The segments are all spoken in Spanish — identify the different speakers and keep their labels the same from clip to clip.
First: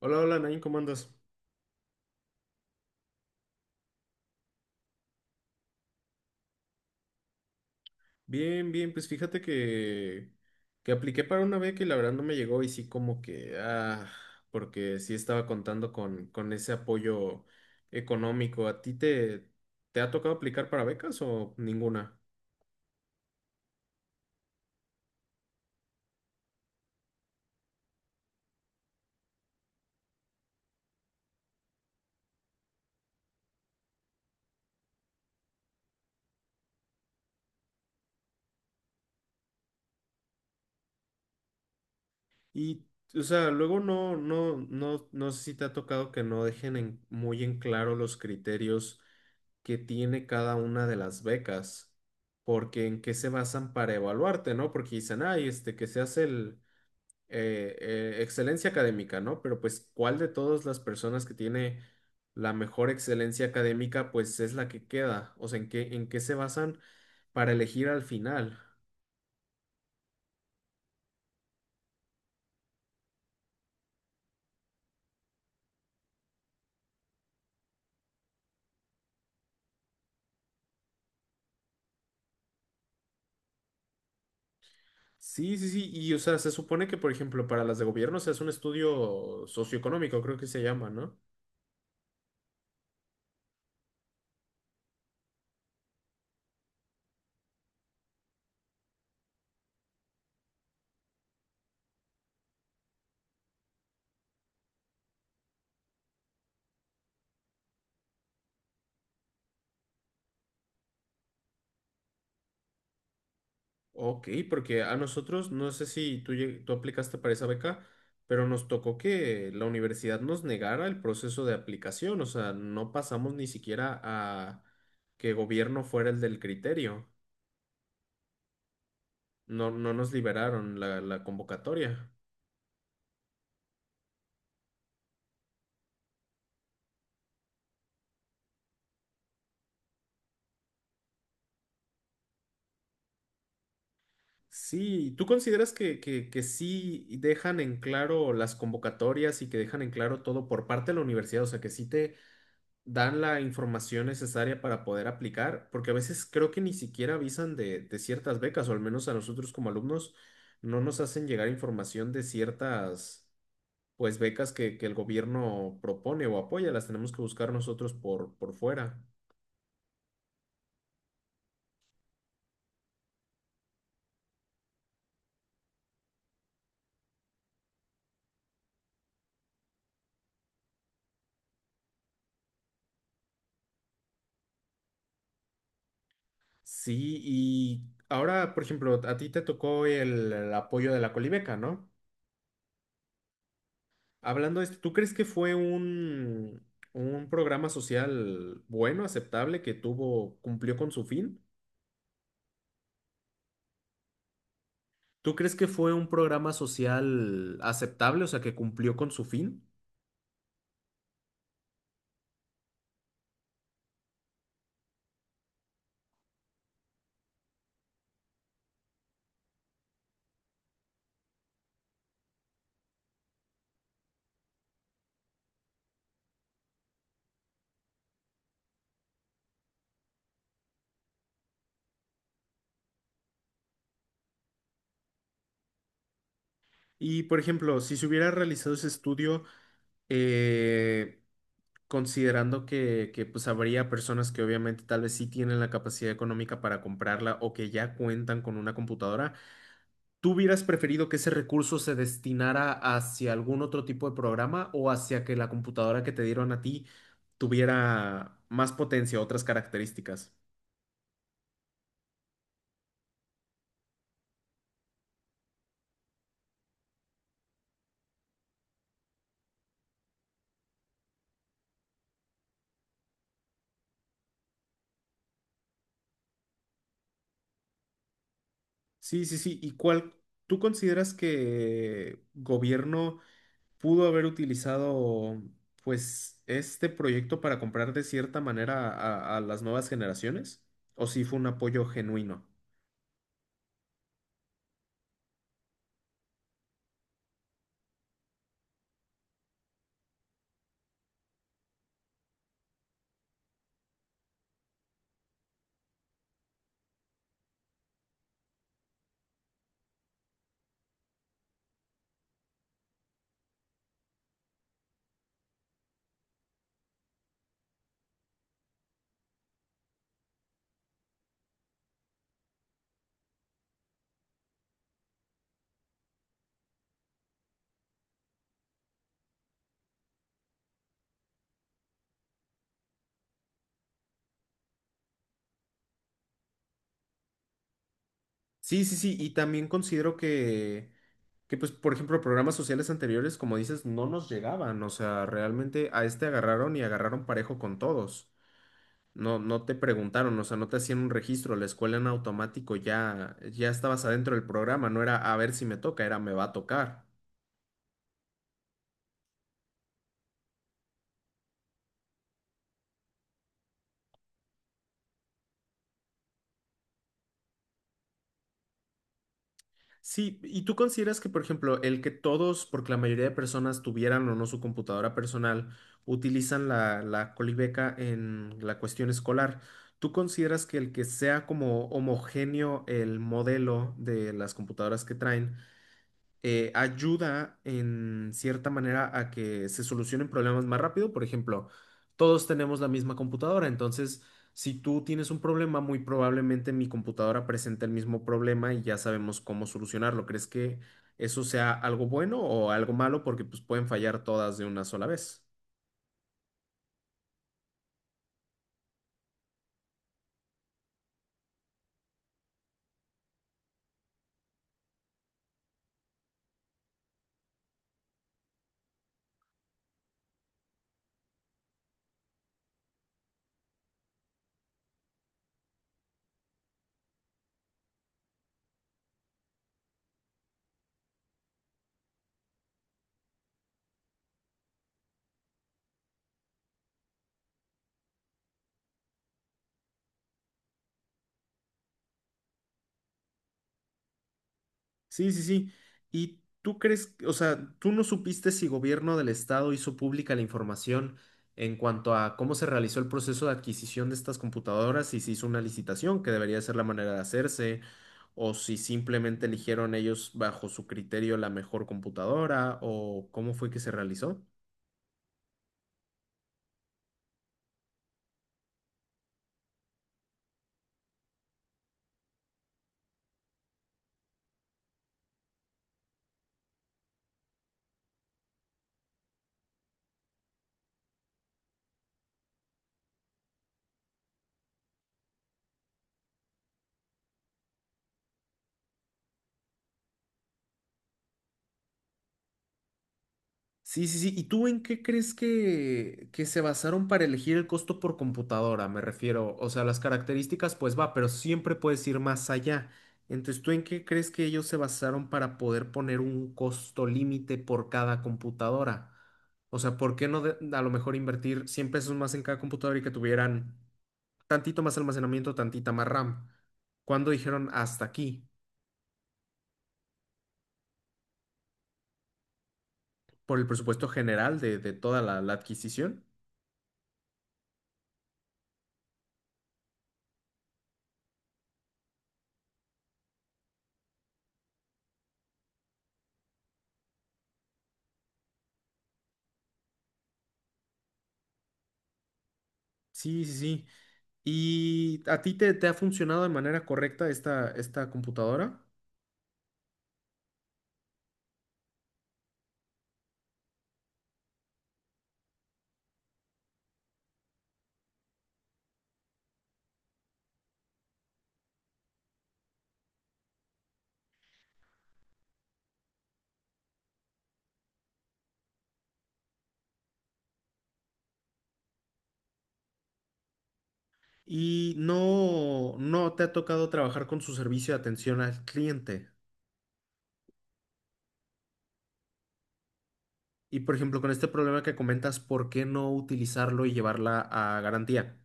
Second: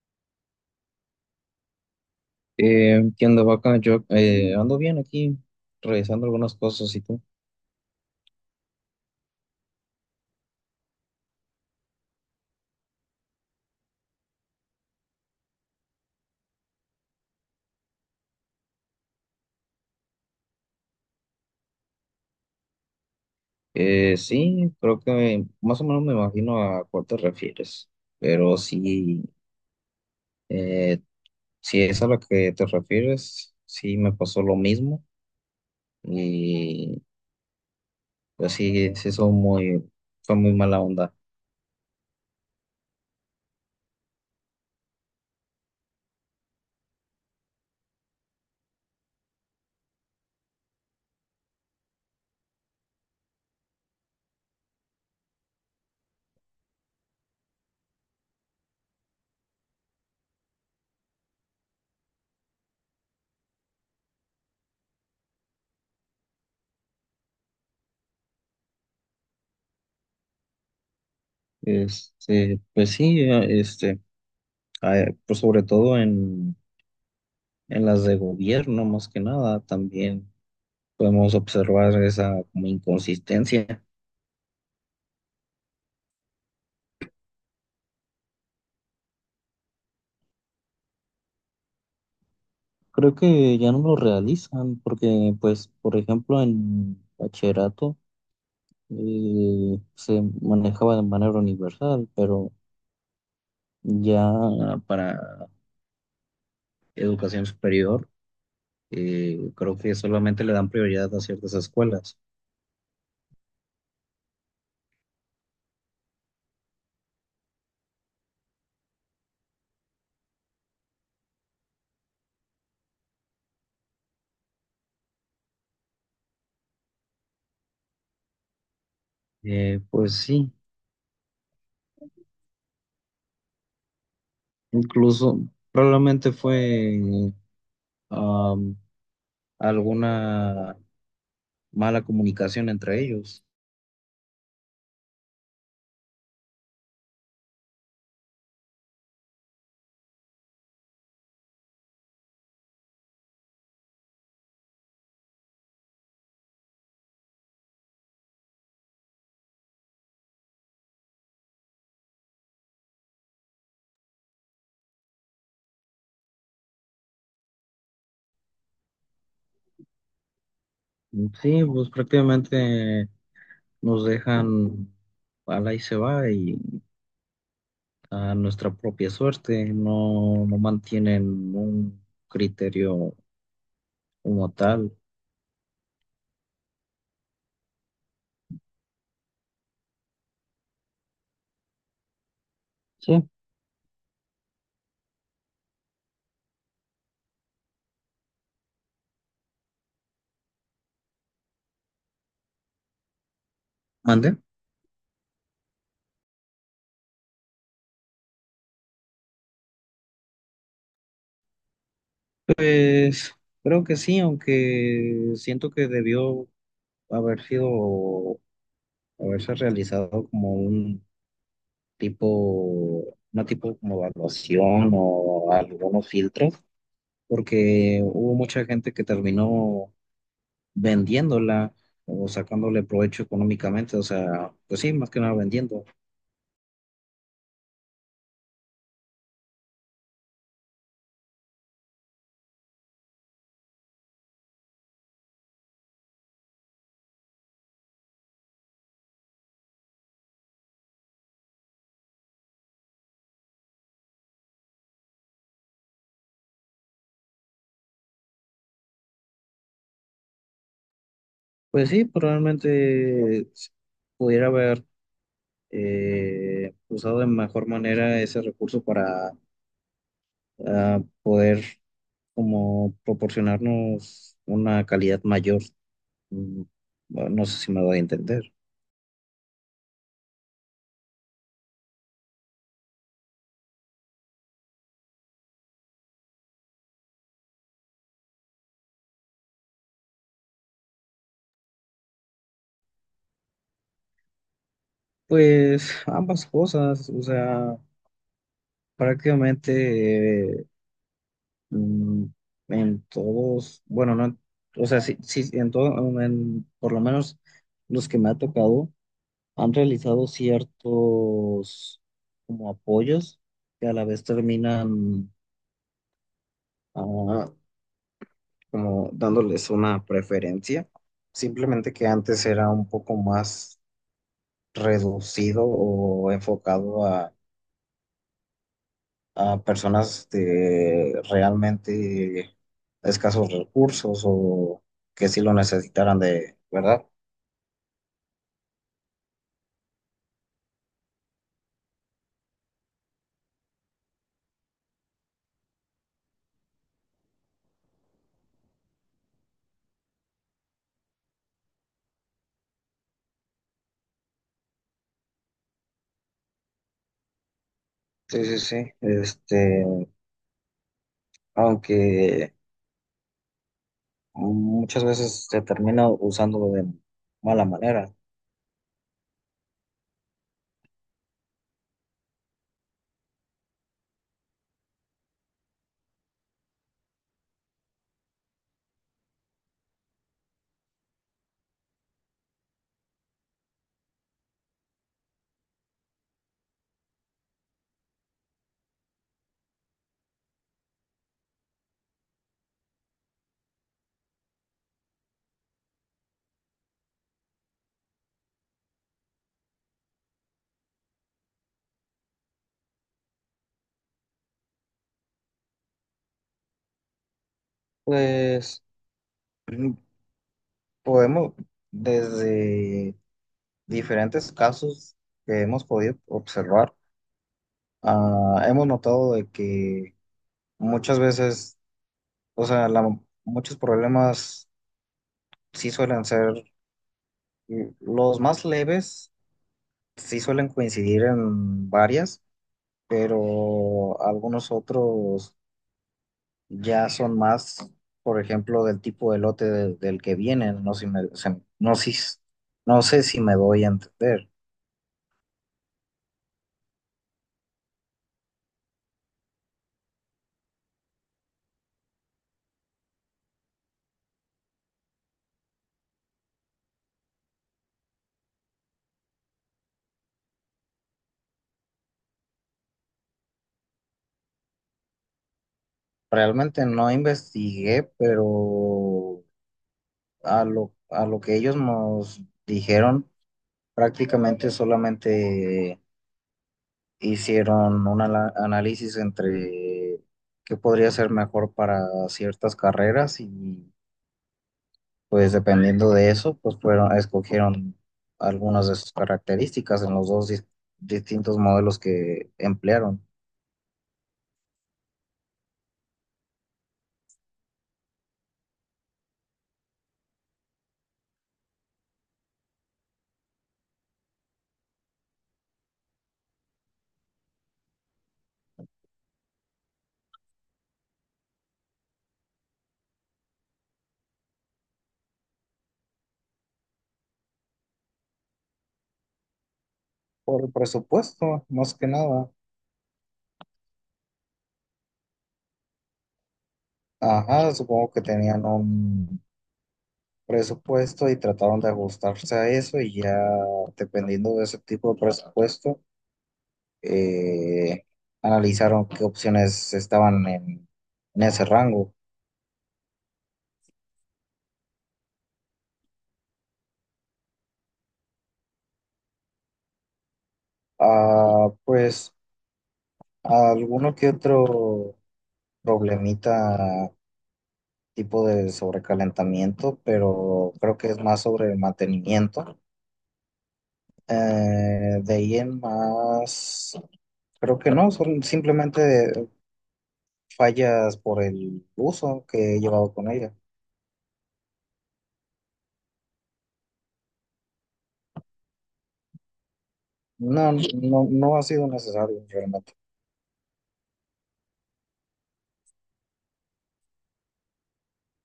Speaker 1: Hola, hola, Nain, ¿cómo andas?
Speaker 2: ¿Qué onda, vaca? Yo ando bien aquí, revisando algunas cosas. ¿Y tú?
Speaker 1: Bien, bien, pues fíjate que apliqué para una beca y la verdad no me llegó y sí como que, ah, porque sí estaba contando con ese apoyo económico. ¿A ti te ha tocado aplicar para becas o ninguna?
Speaker 2: Sí, creo que más o menos me imagino a cuál te refieres, pero sí, eh, si es a lo que te refieres, sí me pasó lo mismo y pues sí, son muy mala onda.
Speaker 1: Y, o sea, luego no sé si te ha tocado que no dejen en- muy en claro los criterios que tiene cada una de las becas, porque en qué se basan para evaluarte, ¿no? Porque dicen, ay, este, que seas el excelencia académica, ¿no? Pero pues, ¿cuál de todas las personas que tiene la mejor excelencia académica, pues es la que queda? O sea, ¿en qué se basan para elegir al final?
Speaker 2: Pues sí, pues sobre todo en las de gobierno más que nada, también podemos observar esa como inconsistencia.
Speaker 1: Sí, sí, sí, y o sea, se supone que, por ejemplo, para las de gobierno se hace un estudio socioeconómico, creo que se llama, ¿no?
Speaker 2: Creo que ya no me lo realizan porque, pues, por ejemplo, en bachillerato se manejaba de manera universal, pero ya para educación superior, creo que solamente le dan prioridad a ciertas escuelas.
Speaker 1: Ok, porque a nosotros, no sé si tú, lleg- tú aplicaste para esa beca, pero nos tocó que la universidad nos negara el proceso de aplicación, o sea, no pasamos ni siquiera a que gobierno fuera el del criterio, no, no nos
Speaker 2: Pues sí,
Speaker 1: liberaron la convocatoria.
Speaker 2: incluso probablemente fue am, alguna mala comunicación entre ellos.
Speaker 1: Sí, ¿tú consideras que sí dejan en claro las convocatorias y que dejan en claro todo por parte de la universidad? O sea, que sí dan la información necesaria para poder aplicar, porque a veces creo que ni siquiera avisan de ciertas becas, o al menos a nosotros como alumnos no nos hacen llegar información de ciertas, pues, becas que el gobierno propone o apoya, las tenemos que buscar nosotros por fuera.
Speaker 2: Sí, pues prácticamente nos dejan... Ala y se va y a nuestra propia suerte, no, no mantienen un criterio como tal.
Speaker 1: Sí, y ahora, por ejemplo, a ti te tocó el apoyo de la Colibeca, ¿no?
Speaker 2: Sí.
Speaker 1: Hablando de esto, ¿tú crees que fue un programa social bueno, aceptable, que tuvo, cumplió con su fin?
Speaker 2: ¿Mande?
Speaker 1: ¿Tú crees que fue un programa social aceptable, o sea, que cumplió con su fin?
Speaker 2: Pues creo que sí, aunque siento que haber sido, haberse realizado como un tipo, una tipo como evaluación o algunos filtros, porque hubo mucha gente que terminó vendiéndola o sacándole provecho económicamente, o sea, pues sí, más que nada vendiendo.
Speaker 1: Y, por ejemplo, si se hubiera realizado ese estudio, eh, considerando pues habría personas que obviamente tal vez sí tienen la capacidad económica para comprarla o que ya cuentan con una computadora, ¿tú hubieras preferido que ese recurso se destinara hacia algún otro tipo de programa o hacia que la computadora que te dieron a ti tuviera más potencia, otras características?
Speaker 2: Pues sí, probablemente pudiera haber usado de mejor manera ese recurso para, poder como proporcionarnos una calidad mayor. Mm, bueno, no sé si me voy a entender.
Speaker 1: Sí, sí, sí. ¿Y cuál tú consideras que gobierno pudo haber utilizado, pues, este proyecto para comprar de cierta manera a las nuevas generaciones? ¿O si fue un apoyo genuino?
Speaker 2: Pues ambas cosas, o sea, prácticamente, mm, en todos, bueno, no, o sea, sí, sí, en todo, en, por lo menos los que me ha tocado han realizado ciertos como apoyos que a la vez terminan, ah, como dándoles una preferencia, simplemente que antes era un poco más reducido o enfocado a personas de realmente escasos recursos o que sí lo necesitaran, de, ¿verdad?
Speaker 1: Sí, sí, sí. Y también considero pues, por ejemplo, programas sociales anteriores, como dices, no nos llegaban. O sea, realmente a este agarraron y agarraron parejo con todos. No, no te preguntaron, o sea, no te hacían un registro, la escuela en automático ya, ya estabas adentro del programa, no era a ver si me toca, era me va a tocar.
Speaker 2: Sí, sí, sí. Este, aunque muchas veces se termina usando de mala manera.
Speaker 1: Sí, ¿y tú consideras que, por ejemplo, el que todos, porque la mayoría de personas tuvieran o no su computadora personal, utilizan la Colibeca en la cuestión escolar, ¿tú consideras que el que sea como homogéneo el modelo de las computadoras que traen? Ayuda en cierta manera a que se solucionen problemas más rápido. Por ejemplo, todos tenemos la misma computadora, entonces si tú tienes un problema, muy probablemente mi computadora presente el mismo problema y ya sabemos cómo solucionarlo. ¿Crees que eso sea algo bueno o algo malo? Porque pues pueden fallar todas de una sola vez.
Speaker 2: Pues mm, podemos, desde diferentes casos que hemos podido observar, hemos notado de que muchas veces, o sea, muchos problemas sí suelen ser, mm, los más leves, sí suelen coincidir en varias, pero algunos otros ya son más, por ejemplo, del tipo de del que vienen, no, no, si, no sé si me doy a entender.
Speaker 1: Sí, sí, sí. ¿Y tú crees, o sea, tú no supiste si gobierno del estado hizo pública la información en cuanto a cómo se realizó el proceso de adquisición de estas computadoras y si hizo una licitación, que debería ser la manera de hacerse, o si simplemente eligieron ellos bajo su criterio la mejor computadora, o cómo fue que se realizó?
Speaker 2: Realmente no investigué, pero a lo que ellos nos dijeron, prácticamente solamente hicieron un análisis entre qué podría ser mejor para ciertas carreras, y pues dependiendo de eso, pues fueron, escogieron algunas de sus características en los dos distintos modelos que emplearon.
Speaker 1: Sí, sí, sí. ¿Y tú en qué crees que se basaron para elegir el costo por computadora? Me refiero, o sea, las características, pues va, pero siempre puedes ir más allá. Entonces, ¿tú en qué crees que ellos se basaron para poder poner un costo límite por cada computadora? O sea, ¿por qué no de- a lo mejor invertir 100 pesos más en cada computadora y que tuvieran tantito más almacenamiento, tantita más RAM? ¿Cuándo dijeron hasta aquí?
Speaker 2: Por el presupuesto, más que nada.
Speaker 1: ¿Por el presupuesto general de toda la la adquisición?
Speaker 2: Ajá, supongo que tenían un presupuesto y trataron de ajustarse a eso, y ya dependiendo de ese tipo de presupuesto, eh, analizaron qué opciones estaban en ese rango.
Speaker 1: Sí, sí, sí. ¿Y a ti te ha funcionado de manera correcta esta computadora?
Speaker 2: Ah, pues alguno que otro problemita tipo de sobrecalentamiento, pero creo que es más sobre el mantenimiento. De ahí en más, creo que no, son simplemente fallas por el uso que he llevado con ella.
Speaker 1: ¿Y no, no te ha tocado trabajar con su servicio de atención al cliente?
Speaker 2: No, no, no ha sido necesario realmente.
Speaker 1: Y por ejemplo, con este problema que comentas, ¿por qué no utilizarlo y llevarla a garantía?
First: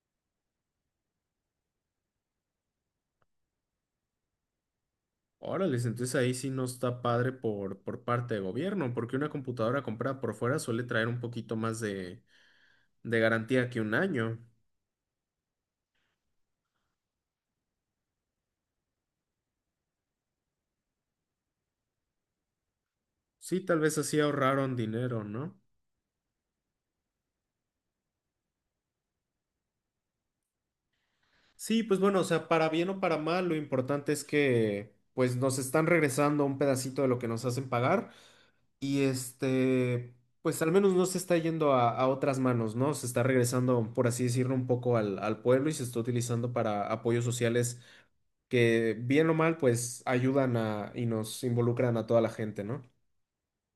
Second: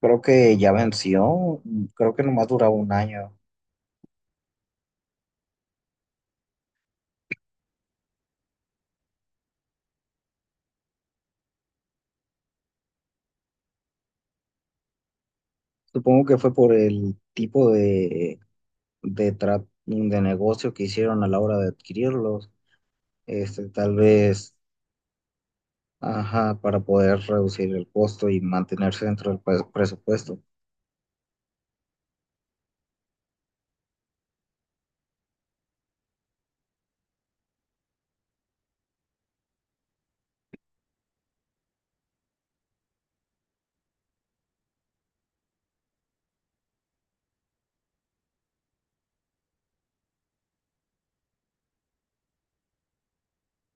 Speaker 2: Creo que ya venció, creo que nomás duraba un año.
Speaker 1: Órale, entonces ahí sí no está padre por parte de gobierno, porque una computadora comprada por fuera suele traer un poquito más de garantía que 1 año.
Speaker 2: Supongo que fue por el tipo de, de negocio que hicieron a la hora de adquirirlos.
Speaker 1: Sí,
Speaker 2: Este,
Speaker 1: tal
Speaker 2: tal
Speaker 1: vez así
Speaker 2: vez.
Speaker 1: ahorraron dinero, ¿no?
Speaker 2: Ajá, para poder reducir el costo y mantenerse dentro del presupuesto.
Speaker 1: Sí, pues bueno, o sea, para bien o para mal, lo importante es que pues nos están regresando un pedacito de lo que nos hacen pagar y este, pues al menos no se está yendo a otras manos, ¿no? Se está regresando, por así decirlo, un poco al, al pueblo y se está utilizando para apoyos sociales que bien o mal, pues ayudan a y nos involucran a toda la gente, ¿no?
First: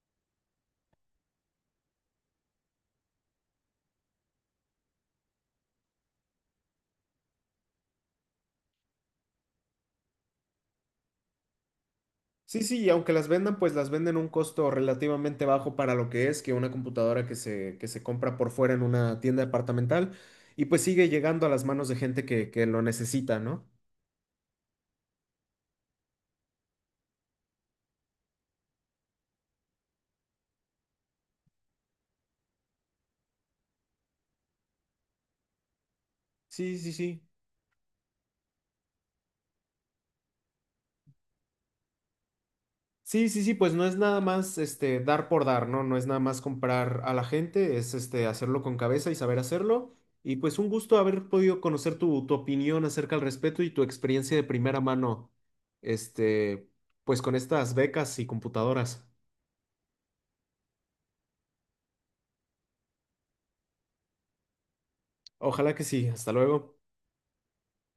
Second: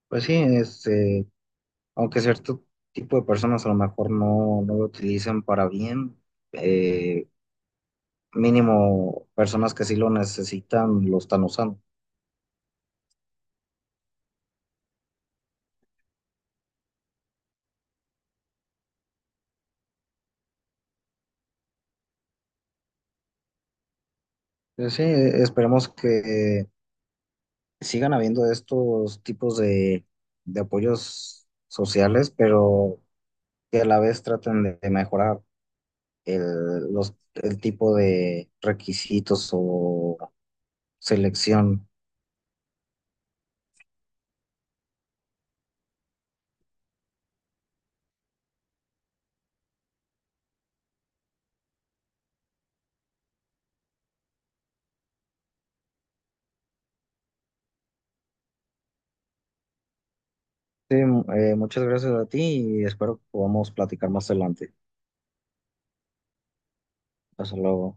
Speaker 2: Pues sí, este, aunque cierto tipo de personas a lo mejor no no lo utilizan para bien, eh, mínimo personas que sí lo necesitan lo están usando.
Speaker 1: Sí, sí, y aunque las vendan, pues las venden a un costo relativamente bajo para lo que es que una computadora que se compra por fuera en una tienda departamental y pues sigue llegando a las manos de gente que lo necesita, ¿no?
Speaker 2: Pues sí, esperemos que sigan habiendo estos tipos de apoyos sociales, pero que a la vez traten de mejorar
Speaker 1: Sí, sí,
Speaker 2: el, los,
Speaker 1: sí.
Speaker 2: el tipo de requisitos o selección.
Speaker 1: Sí, sí, sí, pues no es nada más este dar por dar, ¿no? No es nada más comprar a la gente, es este hacerlo con cabeza y saber hacerlo. Y pues un gusto haber podido conocer tu, tu opinión acerca al respecto y tu experiencia de primera mano, este, pues con estas becas y computadoras.
Speaker 2: Sí, muchas gracias a ti y espero que podamos platicar más adelante.
Speaker 1: Ojalá que sí. Hasta luego.
Speaker 2: Hasta luego.